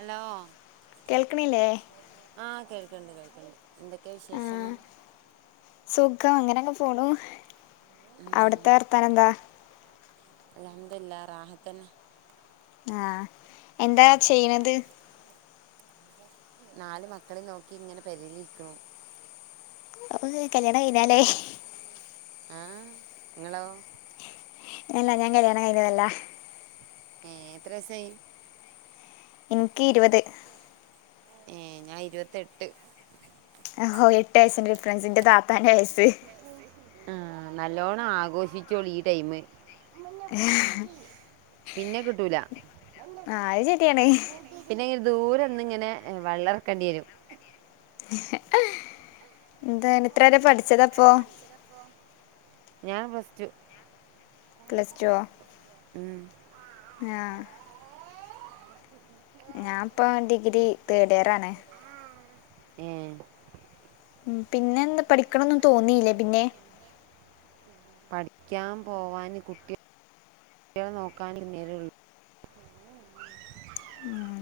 Hello. കേൾക്ക്ണില്ലേ. ആഹ് കേൾക്ക്ണ്ട് കേൾക്ക്ണ്ട് എന്തൊക്കെ ആ വിശേഷം. സുഖം അങ്ങനെങ്ങ് പോണു അവിടത്തെ വർത്താനെന്താ. അൽഹംദുലില്ലാഹ് റാഹത്തന്നെ. ആഹ് എന്താ ചെയ്ണത്. നാല് മക്കളിം നോക്കിങ്ങനെ പെരീലിര്ക്കുണു. അപ്പൊങ്ങള് കല്ല്യാണം കയിഞ്ഞാലേ. ആഹ് ങ്ങളോ. എല്ലാ ഞാ കല്ല്യാണം കൈഞ്ഞതല്ല. ഏഹ് എത്ര വയ്സായി. ഇൻക്ക് ഇരുവത്. ഏഹ് ഞാ ഇരുവത്തെട്ട്. ഒഹോ എട്ട് വയസ്സിന്റെ ഡിഫറൻസ് ന്റെ താത്താന്റെ വയസ്സ്. ആഹ് നല്ലോണം ആഘോഷിച്ചോളീ ഈ ടൈമ്. എഹ്. പിന്നെ കിട്ടൂല. ആഹ് അഹ് ശെര്യാണ്. പിന്നെങ്ങനെ ദൂരന്ന്ങ്ങനെ വള്ളർക്കണ്ട്യരും. ഹ് എന്താണ് ഇത്ര വരെ പഠ്ച്ചതപ്പോ. ഞാ പ്ലസ് ടു. പ്ലസ് ടുവോ. ഉം. ആഹ്. ഞാപ്പ ഡിഗ്രി തേഡിയറാണ്. ഏഹ്. ഉം പിന്നെ എന്താ പഠിക്കണന്നും തോന്നീലെ പിന്നെ. പഠിക്കൻ പോവാന് കുട്ടി. ട്ട്യാളെ നോക്കാനെ നേരൊള്ളു. ഉം,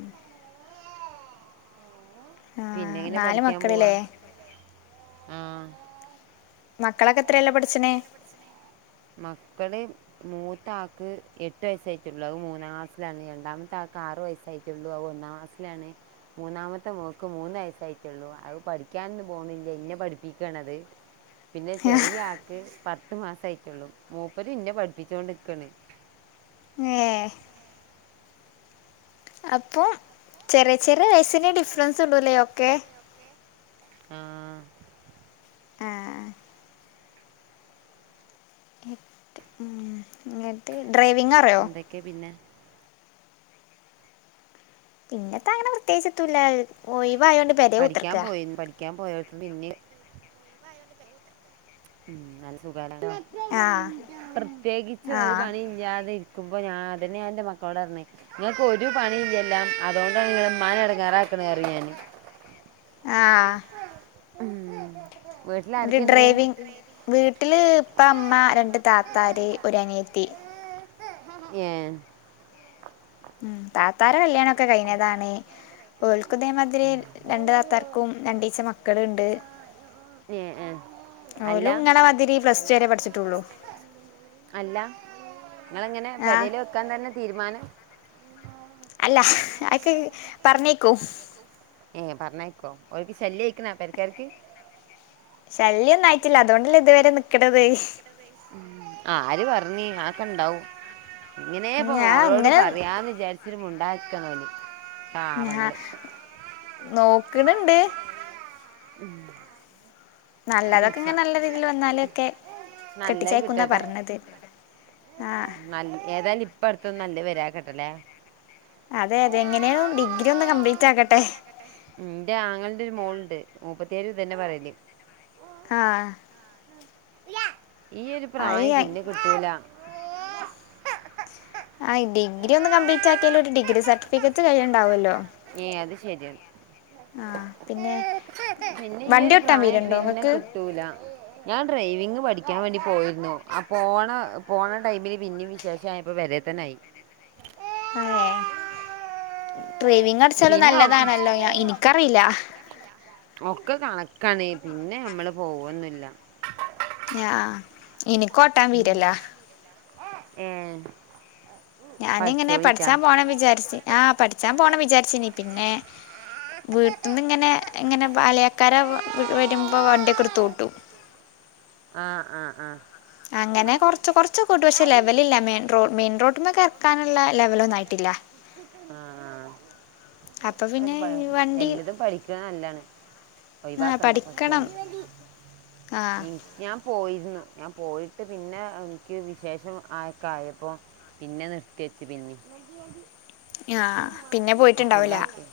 ആഹ്. പിന്നെങ്ങനെ നാല് പഠിക്കാൻ പോവാ മക്കളില്ലേ ആഹ്. മക്കളൊക്കെ എത്രേലാ പഠിച്ച്ണേ? മക്കള്. മൂത്താക്ക് എട്ട് വയസ്സായിട്ടേ ഉള്ളൂ. അത് മൂന്നാം ക്ലാസിലാണ്. രണ്ടാമത്തെ ആക്ക് ആറ് വയസ്സായി. ട്ടുള്ളൂ. അത് ഒന്നാം ക്ലാസിലാണ് മൂന്നാമത്തെ മോക്ക് മൂന്ന് വയസ്സായിട്ടേ ഉള്ളൂ. അത് പഠിക്കാനൊന്നും പോണില്ല. എന്നെ പഠിപ്പിക്കണത് ഉ പിന്നെ ചെറിയ ആൾക്ക് പത്ത് മാസം ആയിട്ടുള്ളൂ. മൂപ്പര് എന്നെ പഠിപ്പിച്ചുകൊണ്ടിരിക്കാണ്. മം അപ്പൊ ചെറിയ ചെറിയ വയസിന് ഡിഫറൻസ് ഉള്ളൂ അല്ലേ ഒക്കെ. ആഹ ആഹ് ഇങ്ങക്ക് ഡ്രൈവിംഗ് അറിയുമോ. ഓക്കെ പിന്നെ പിന്നന്താ അങ്ങനെ പ്രത്യേകിച്ചൊന്നുല്ല. ഒഴിവായോണ്ട് പുരയിൽ കുത്തിരിക്കുക. കുളിക്കാൻ പോയടത്തൂന്ന് പിന്നെയും ഉം നല്ല സുഖം. ആഹ് പ്രത്യേകിച്ച് ഒരു ആഹ് പണി ഇല്ലാതിരിക്കുക ക്കുമ്പോ ഞാൻ അതന്നെയാ എന്റെ മക്കളോട് പറഞ്ഞ നിങ്ങക്ക് ഒരു പണി ഇല്ലെല്ലോ. അതുകൊണ്ടാണ് നിങ്ങള് ഉമ്മാന എടങ്ങാറാക്കണെന്ന് പറയും ഞാൻ. ആഹ ഉം ഡ്രൈവിങ്.. വീട്ടില് ഇപ്പം അമ്മ രണ്ട് താത്തമാര്, ഒര് അനിയത്തി. ഏ ഉം താത്തമാരെ കല്യാണം കഴിഞ്ഞതാണ്. ഓൽക്കു ഇതേമാതിരി രണ്ട് താത്താർക്കും രണ്ടീസം കൊ മക്കളുണ്ട്. ഏ ഏ. അല്ല ഓലും ഇങ്ങളെ മാതിരി പ്ലസ് ടു വരെ പഠിച്ചിട്ടുള്ളു. അല്ല. നിങ്ങളങ്ങനെ ആഹ് പൊരയിൽ വെക്കാൻ തന്നെ തീരുമാനം. അല്ല. ഹ്ഹി.. അതൊക്കെ പറഞ്ഞേക്കും. ഏ പറഞ്ഞേക്കോ, അവർക്ക് ശല്യം ആയിരിക്കണാ പൊരക്കാർക്ക്. ശല്യൊന്നും ആയിട്ടില്ല. അതുകൊണ്ടല്ല ഇതുവരെ നിക്കണത് ഉം. ആര് പറഞ്ഞ് അതൊക്കെ ഇണ്ടാവും എങ്ങനെയാ ഇപ്പ ഞാൻ മോളോട് അങ്ങനെ പറയാന്ന് വിചാരിച്ചിട്ട് മിണ്ടാണ്ടിരിക്കാണ് ഓല്. ഉണ്ടാക്കാക്കന്നലി ഹാ.. നോക്കണണ്ട്. ഉം നല്ലതൊക്കെ ഇൻഷാ ഇങ്ങനെ നല്ല രീതിൽ വന്നാലൊക്കെ, നല്ലത് കെട്ടിച്ചയക്കുന്നാ കിട്ടട്ടെ പറഞ്ഞത്. ആ നല്ല ഏതായാലും, ഇപ്പ അടുത്തൊന്നും നല്ല വരാണ്ട് നിൽക്കട്ടല്ലേ. അതെ അതെ എങ്ങനെയും ഡിഗ്രി ഒന്ന് കംപ്ലീറ്റ് ആക്കട്ടെ. എന്റെ ആങ്ങളന്റെ ഒരു മോളുണ്ട്. മുപ്പത്തിയേരും ഇതു തന്നെ പറയല്. ആഹ ഈ ഒരു പ്രായം അത് പിന്നെ കിട്ടില്ല. ആ് ഡിഗ്രി ഒന്ന് കംപ്ലീറ്റ് ആക്കിയാല്, ഒരു ഡിഗ്രി സർട്ടിഫിക്കറ്റ് കയ്യിലുണ്ടാവല്ലോ. ഏയ് അത് ശരിയാത്. പിന്നെ പിന്നെ ഈ വണ്ടി ഒരു ഓട്ടാൻ പ്രായം വീടുണ്ടോ പിന്നെ ഇങ്ങക്ക് കിട്ടൂല. ഞാൻ ഡ്രൈവിങ് പഠിക്കാൻ വേണ്ടി പോയിരുന്നു. ആ പോണ, പോണ ടൈമില് പിന്നയും വിശേഷമായി. ഇപ്പൊ പൊരയിൽ തന്നെ ആയി. അയേ ഡ്രൈവിങ്ങ് പഠിച്ചാലും പിന്നെ ഓക്കെ നല്ലതാണല്ലോ എനിക്കറിയില്ല ഒക്കെ കണക്കാണ് പിന്നെ നമ്മള് പോവുകൊന്നുല്ല ആ ഉം ഞാനിങ്ങനെ പഠിച്ചാൻ പോണംന്ന് വിചാരിച്ച്, ആ പഠിച്ചാൻ പോണംന്ന് വിചാരിച്ചിന് പിന്നെ വീട്ടന്ന് ഇങ്ങനെ ഇങ്ങനെ വാല്യേക്കാര് വരുമ്പോ വണ്ടിയൊക്കെ എടുത്തോട്ടും ആഹ ആഹ് ആഹ അങ്ങനെ കുറച്ച് കുറച്ച് ഓട്ടും പക്ഷെ ലെവലില്ല മെയിൽ റോഡ് മെയിൻ റോഡിലേക്കൊന്നും ഇറക്കാനുള്ള എല്ലവലം ആയിട്ടില്ല ആഹ് അപ്പൊ പിന്നെ ഈ വണ്ടി എല്ലതും പഠിക്കണ നല്ലാണ് ഒഴിവാക്കണ്ടലോ ആഹ് ഞാൻ പോയിരുന്നു ഞാൻ പോയിട്ട് പിന്നെ എനിക്ക് വിശേഷം ആയക്ക ആയപ്പോ പിന്നെ നിർത്തി വച്ചു പിന്നെ ആ പിന്നെ പോയിട്ടുണ്ടാവൂല ഫുള്ളാകെ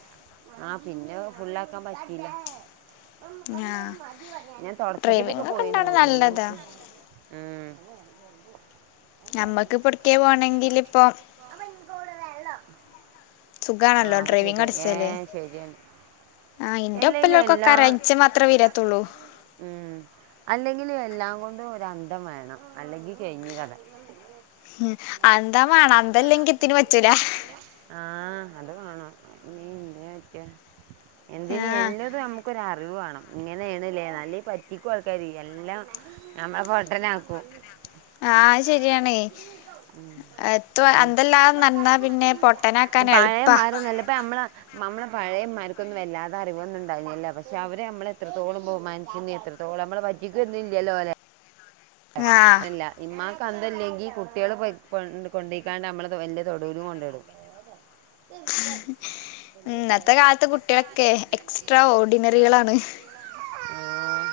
ആഹ പിന്നെ ഫുള്ളാക്കാൻ പറ്റില്ല ആ ഞാൻ തുടക്കത്തിലൊക്കെ ഡ്രൈവിംഗ് ഒക്കെ പോയിരുന്നു ഉണ്ടാവണ പിന്നെ നല്ലതാ എനിക്ക് ഉ നമ്മുക്ക്ഇപ്പൊഎവിടെ പോകണങ്കിൽ ഇപ്പോ [inaudible] ആഹ് സുഖാണല്ലോ അത് ഡ്രൈവിങ് ശരിയാ അടിച്ചലെ ഏഹ് ശരിയാണ് ആഹാ ഇന്റെ ഒപ്പള്ള എല്ലേലും ആൾക്കൊക്കെരഞ്ച്ച മാത്രേ വരാത്തുള്ളൂ ഉ അല്ലെങ്കിൽ എല്ലാം കൊണ്ടും ഒരന്തം വേണം അല്ലെങ്കിൽ കഴിഞ്ഞു കഥ ഉ അന്തം വേണം അന്തല്ലെക്കിൽ എത്തിന് പറ്റൂല ആഹ അത് വേണം എന്തിന് ആഹ് എല്ലത് നമുക്കൊരു അറിവ് വേണം ഇങ്ങനെയണല്ലേ നല്ലെ പറ്റിക്കും ആൾക്കാര് എല്ലാം നമ്മളെ പൊട്ടനാക്കും ആഹ ശെരിയാണേ നടന്നാ പിന്നെ പൊട്ടനാക്കാൻ എളുപ്പാ പയേമാരില്ലാപ്പോ ഇപ്പോമ്മളെ മ്മള പഴയന്മാർക്കൊന്നും വല്ലാതെ അറിവൊന്നുംണ്ടായിരൂന്നില്ല പക്ഷെ അവരെ നമ്മള എത്രത്തോളം ബഹുമാനിച്ച എത്ര ന്തോളം നമ്മള് പറ്റിക്കന്നുംല്ലല്ലോ ആഹ് അല്ലെല്ല ഇമ്മാക്ക് അന്തല്ലെങ്കിൽ കുട്ടികള് കൊ കൊണ്ടിക്കാണ്ട് നമ്മള് വല്യ തൊടുവിലും കൊണ്ടിടും ഇന്നത്തെ കാലത്തെ കുട്ടികളൊക്കെ എക്സ്ട്രാ ഓർഡിനറികളാണ് ആഹ്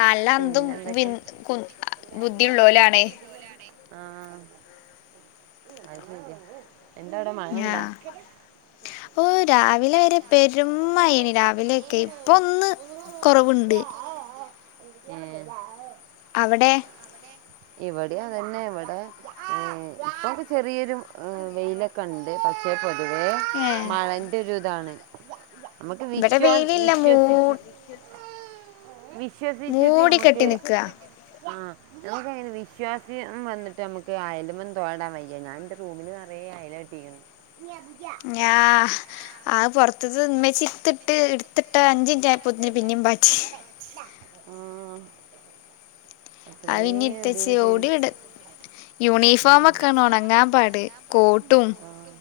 നല്ല അന്തും വിൻ കു ബുദ്ധിയുള്ളോലാണ് ബുദ്ധിഉളോല് ആണ് ആഹ എന്താ അവിടെ മഴണ്ടാ ആഹ് ഓഹ് രാവിലെ വരെ പെരുമയെനി രാവിലെയ ഒക്കെ ഇപ്പ ഒന്ന് കുറവുണ്ട് ഏഹ്മ് അവിടെ ഇവിടെ അതന്നെ ഇവിടെ ഇപ്പോ ചെറിയൊരു വെയിലൊക്കെ ണ്ട് പക്ഷെ പൊതുവെ ഏഹ് മഴന്റെ ഒരു ഇതാണ് നമ്മുക്ക് ഇവിടെ വിശ്വാ വെയിലില്ല മൂ വിശ്വസിച്ച് മൂടി വിശ്വസിച്ചിട്ട്മ്മക്ക് കെട്ടി നിക്ക ആഹ നമ്മക്ക് വിശ്വാസ്യം വന്നിട്ട് നമുക്ക് അയാലുമൽ തോരാടാൻ വയ്യ ഞാൻ റൂമിൽ നിറയ ആയാലെട്ടിക്ക്ണ് ഞ ആ പുറത്തത് ഉമ്മ ചിത്തിട്ട് ഇടുത്തിട്ടാ ഏഹ്മ് ആയ് പിന്ന ഇട്ത്വെച്ച് ഓടി ഇട യൂണിഫോമ ഒക്കെയ ഉണങ്ങാൻ പാട കോട്ടും കോട്ടും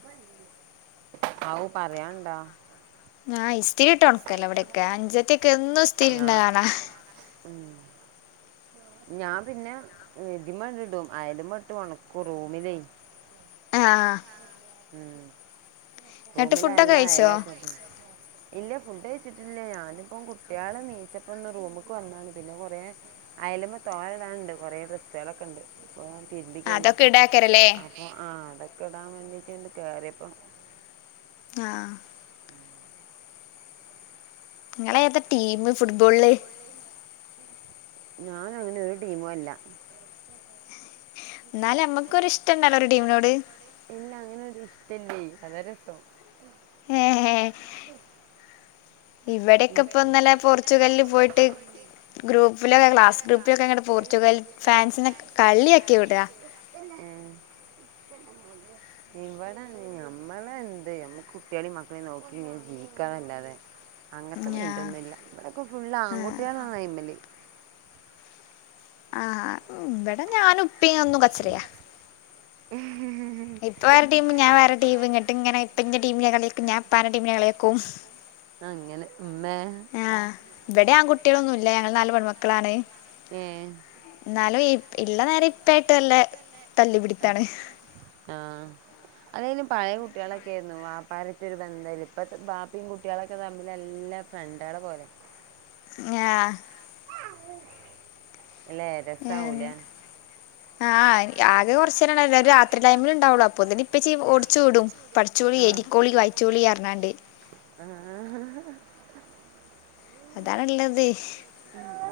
ഔ പറയാണ്ടാ ആഹ് ഇസ്തിരിട്ട് ഉണക്കല്ലോ എവിടെയക്ക അഞ്ചത്തി ഒക്കെ എന്നും ഇസ്തിരിട്ണെകാണാ ഉം ഞാൻ പിന്നെ എതി മ ഇടും അയല്മേട്ട് ഉണക്കൂ റൂമിലേ ആഹ് ഉം എന്നിട്ട് റൂമില് ഫുഡൊക്കെ നല്ല കഴിച്ചോ അയലക്ക ഇല്ല ഫുഡ് കഴിച്ചിട്ടില്ലേ ഞാനിപ്പ കുട്ടികളെ നീച്ചപ്പ ഒന്ന് റൂമിക്ക് വന്നാണ് പിന്നെ കൊറെ അയലുമ്മ തോര ഇടാനണ്ട് കുറെേ ബസ്തുകളൊക്കെണ്ട് ഇപ്പൊ അതൊക്കെ തിരുമ്പിക്കഴിഞ്ഞപ്പോ ഇടാക്കരല്ലേ അപ്പൊ ആഹ് അടൊക്കെ ഇടാൻ വേണ്ടീട്ടൊണ്ട് കേറിയപ്പോ ആഹ് നിങ്ങള ഏത ടീം ഫുട്ബോള് ഞാനങ്ങനെ ഒരു ടീമും അല്ല എന്നാല നമ്മക്കൊരിഷ്ടണ്ടല്ലോ ഒരു ടീമിനോട് എല്ലാ അങ്ങനെരൂ ഇഷ്ടല്ലേ അത രസം ഏഹ് ഇവിടെക്കെ ഇപ്പ ഇന്നലെ പോർച്ചുഗലില് പോയിട്ട് ഗ്രൂപ്പിലൊക്കെ ക്ലാസ് ഗ്രൂപ്പിലൊക്കെ എങ്ങടെ പോർച്ചുഗൽ ഫാൻസി കള്ളിയൊക്കെ വിട ഉം [inaudible] ഇവടെ ഞമ്മളന്ത് നമ്മക്ക് കുട്ടികളെയ മക്കളെയും നോക്കി ഇങ്ങനെ ജീവിക്കാനല്ലാതെ അങ്ങനത്തെ ഞാ മീൻറ്റൊന്നുല്ല ഇവിടെയൊക്കെ ഫുള് ആ, ആൺകുട്ടയാളായ്മ്മൽ ഇവിട ഞാനുപ്പി ഒന്നും കച്ചറിയ [inaudible] ഇപ്പ വേറെടീ വേ ടീം ഇങ്ങട്ട് ഇങ്ങെ ഇപ്പ ഇ ടീമെ കളിക്കും ഞാൻപ്പാ ടീമിനെ കളിയിക്കും അങ്ങനെ ഉമ്മേ ആഹ് ഇവിടെ ആൺകട്ടികളൊന്നും ഇല്ല ഞങ്ങൾ നാല് പെൺമക്കളാണ് ഏഹ് എന്നാലും ഇള്ള നേരം ഇപ്പായിട്ട് നല്ല തല്ലിപിടിത്താണ് ആഹ് അതായാലും പഴയ കുട്ടികളൊക്കൊയിരുന്നു വ്യാപാരത്തി ഒരു ബന്ധം ഇപ്പ ബാപ്പിയും കുട്ടികളൊക്കെ തമ്മിൽ എല്ലാം ഫ്രണ്ടാൾ പോലെ ആഹ് അല്ലേ രസാവല ഞാൻ- ആഹ് ആകെ കുറച്ച നേര എല്ലും രാത്രി ടൈമിൽ ഉണ്ടാവുള്ളു അപ്പൊന്നെ ഇപ്പ ഓടുചൂടും ച്ചോളി എടരിക്കോളി വൈച്ചോളി എറണാണ്ട് [inaudible] അതാണുള്ളത്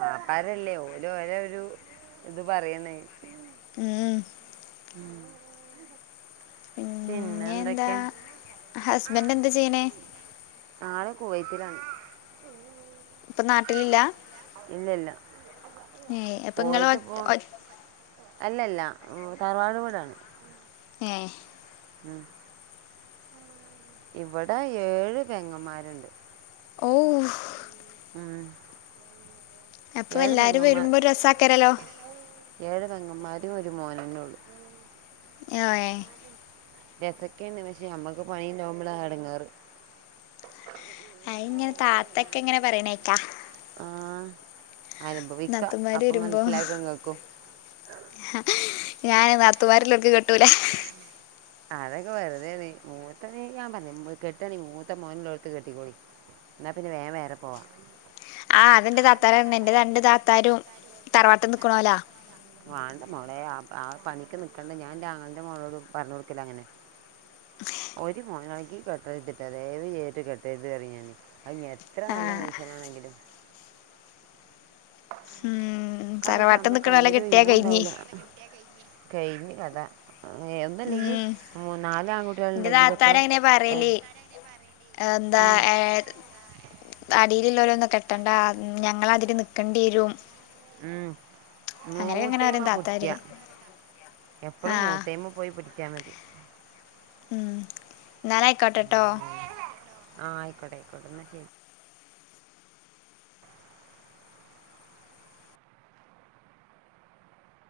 വാപ്പാരല്ലേ ഓരോ ഓര ഒരു ഇത് പറയുന്ന ഉം ഉം പിന്നെ എന്തൊക്കെ ഹസ്ബൻഡ് എന്താ ചെയ്യണേ ആള് കുവത്തിലാണ് ഇപ്പൊ നാട്ടിലില്ല ഇല്ലല്ല ഏഹ് അപ്പൊ ഇങ്ങള് ഒ പോയിട്ട് പോ ഒ അല്ലല്ല താറവാട കൂടാണ് ഏഹ് ഉം ഇവിടെ ഏഴ് വെങ്ങമാരുണ്ട് ഓഹ് ഉം അപ്പൊ ഏഴ് എല്ലാരും പെങ്ങമാർ വരുമ്പോ ഒരു രസാക്കാരല്ലോ ഏഴ് പെങ്ങന്മാരും ഒരു മോനനെ ഉള്ളൂ [unintelligible] യെ രസൊക്കെണ് പക്ഷേ ഞമ്മക്ക് പണിണ്ടാവുംമ്പളാ എടങ്ങാറ് ആയ് ഇങ്ങനെ താത്തൊക്കെ ഇങ്ങനെ പറയണേക്കാ ആഹ് അനുഭവിക്ക നാത്തൂന്മാര് അപ്പം മനസ്സിലാക്ക ങ്ങക്കും ഞാന് നാത്തുമാര്ല്ലോക്ക് കെട്ടൂല അതൊക്കെ വെറുതെണ് മൂത്ത മേ ക്കെയാവുമ്പേ കെട്ട്ആണെ മൂത്ത മോൻ ല്ലോട്ത്ത് കെട്ടിക്കൊളി എന്നാ പിന്നെ വേം വേറെ പോവാ ആഹ് അതെന്റെ താത്താരറഞ്ഞ് ന്റെ രണ്ട് താത്താരും തറവാട്ട് നിക്കണോല വാണ്ട മോളെ ആ പണിക്ക് നിക്കണ്ട ഞാൻറ്റെ ആങ്ങന്റെ മോളോട് പറഞ്ഞു കൊടുക്കല അങ്ങനെ ഒരു മോനാണെങ്കി കെട്ടര്തിട്ടാ ദയവ് ചെയ്ത് കെട്ടര്ത്റിം ഞാന് അഹ് ഇഞ് എത്ര നല്ല ആഹ് മൻസനാണെങ്കിലും ഉം അയ്ആണ്ച്ച തറവാട്ട് അമ്മളെ കൈയ് നിക്കണോലെ ഒരു കിട്ടിയാ ഒഴിവും കഴിഞ്ഞ് ണ്ടാവുല കെഴിഞ്ഞ് കഥ ഏഹ് ഒന്ന്ല്ലെങ്കി മൂന്ന നാലാ ങ്കുട്ട് ന്റെ താത്താര് അങ്ങനെ പറയല് എന്താ ആഹ് ഏഹ് അടിയിലുള്ളോരോന്നും കെട്ടണ്ട ഞങ്ങളാതിരി നിക്കേണ്ടി വരും ഉം അങ്ങനെയൊക്കെ ഇങ്ങനെ മൂത്തേയ്മ്മെ പറയും താത്താര് പുടിക്ക്യ എപ്പളും ആഹ് മൂത്തേഴ്മെ പോയി പിടിച്ചാ മതി ഉം ഉം ന്നാലെയ്ക്കോട്ടെട്ടൊ ആഹ് ആയിക്കോട്ടെ ആയിക്കോട്ടെ ന്നാ ശരി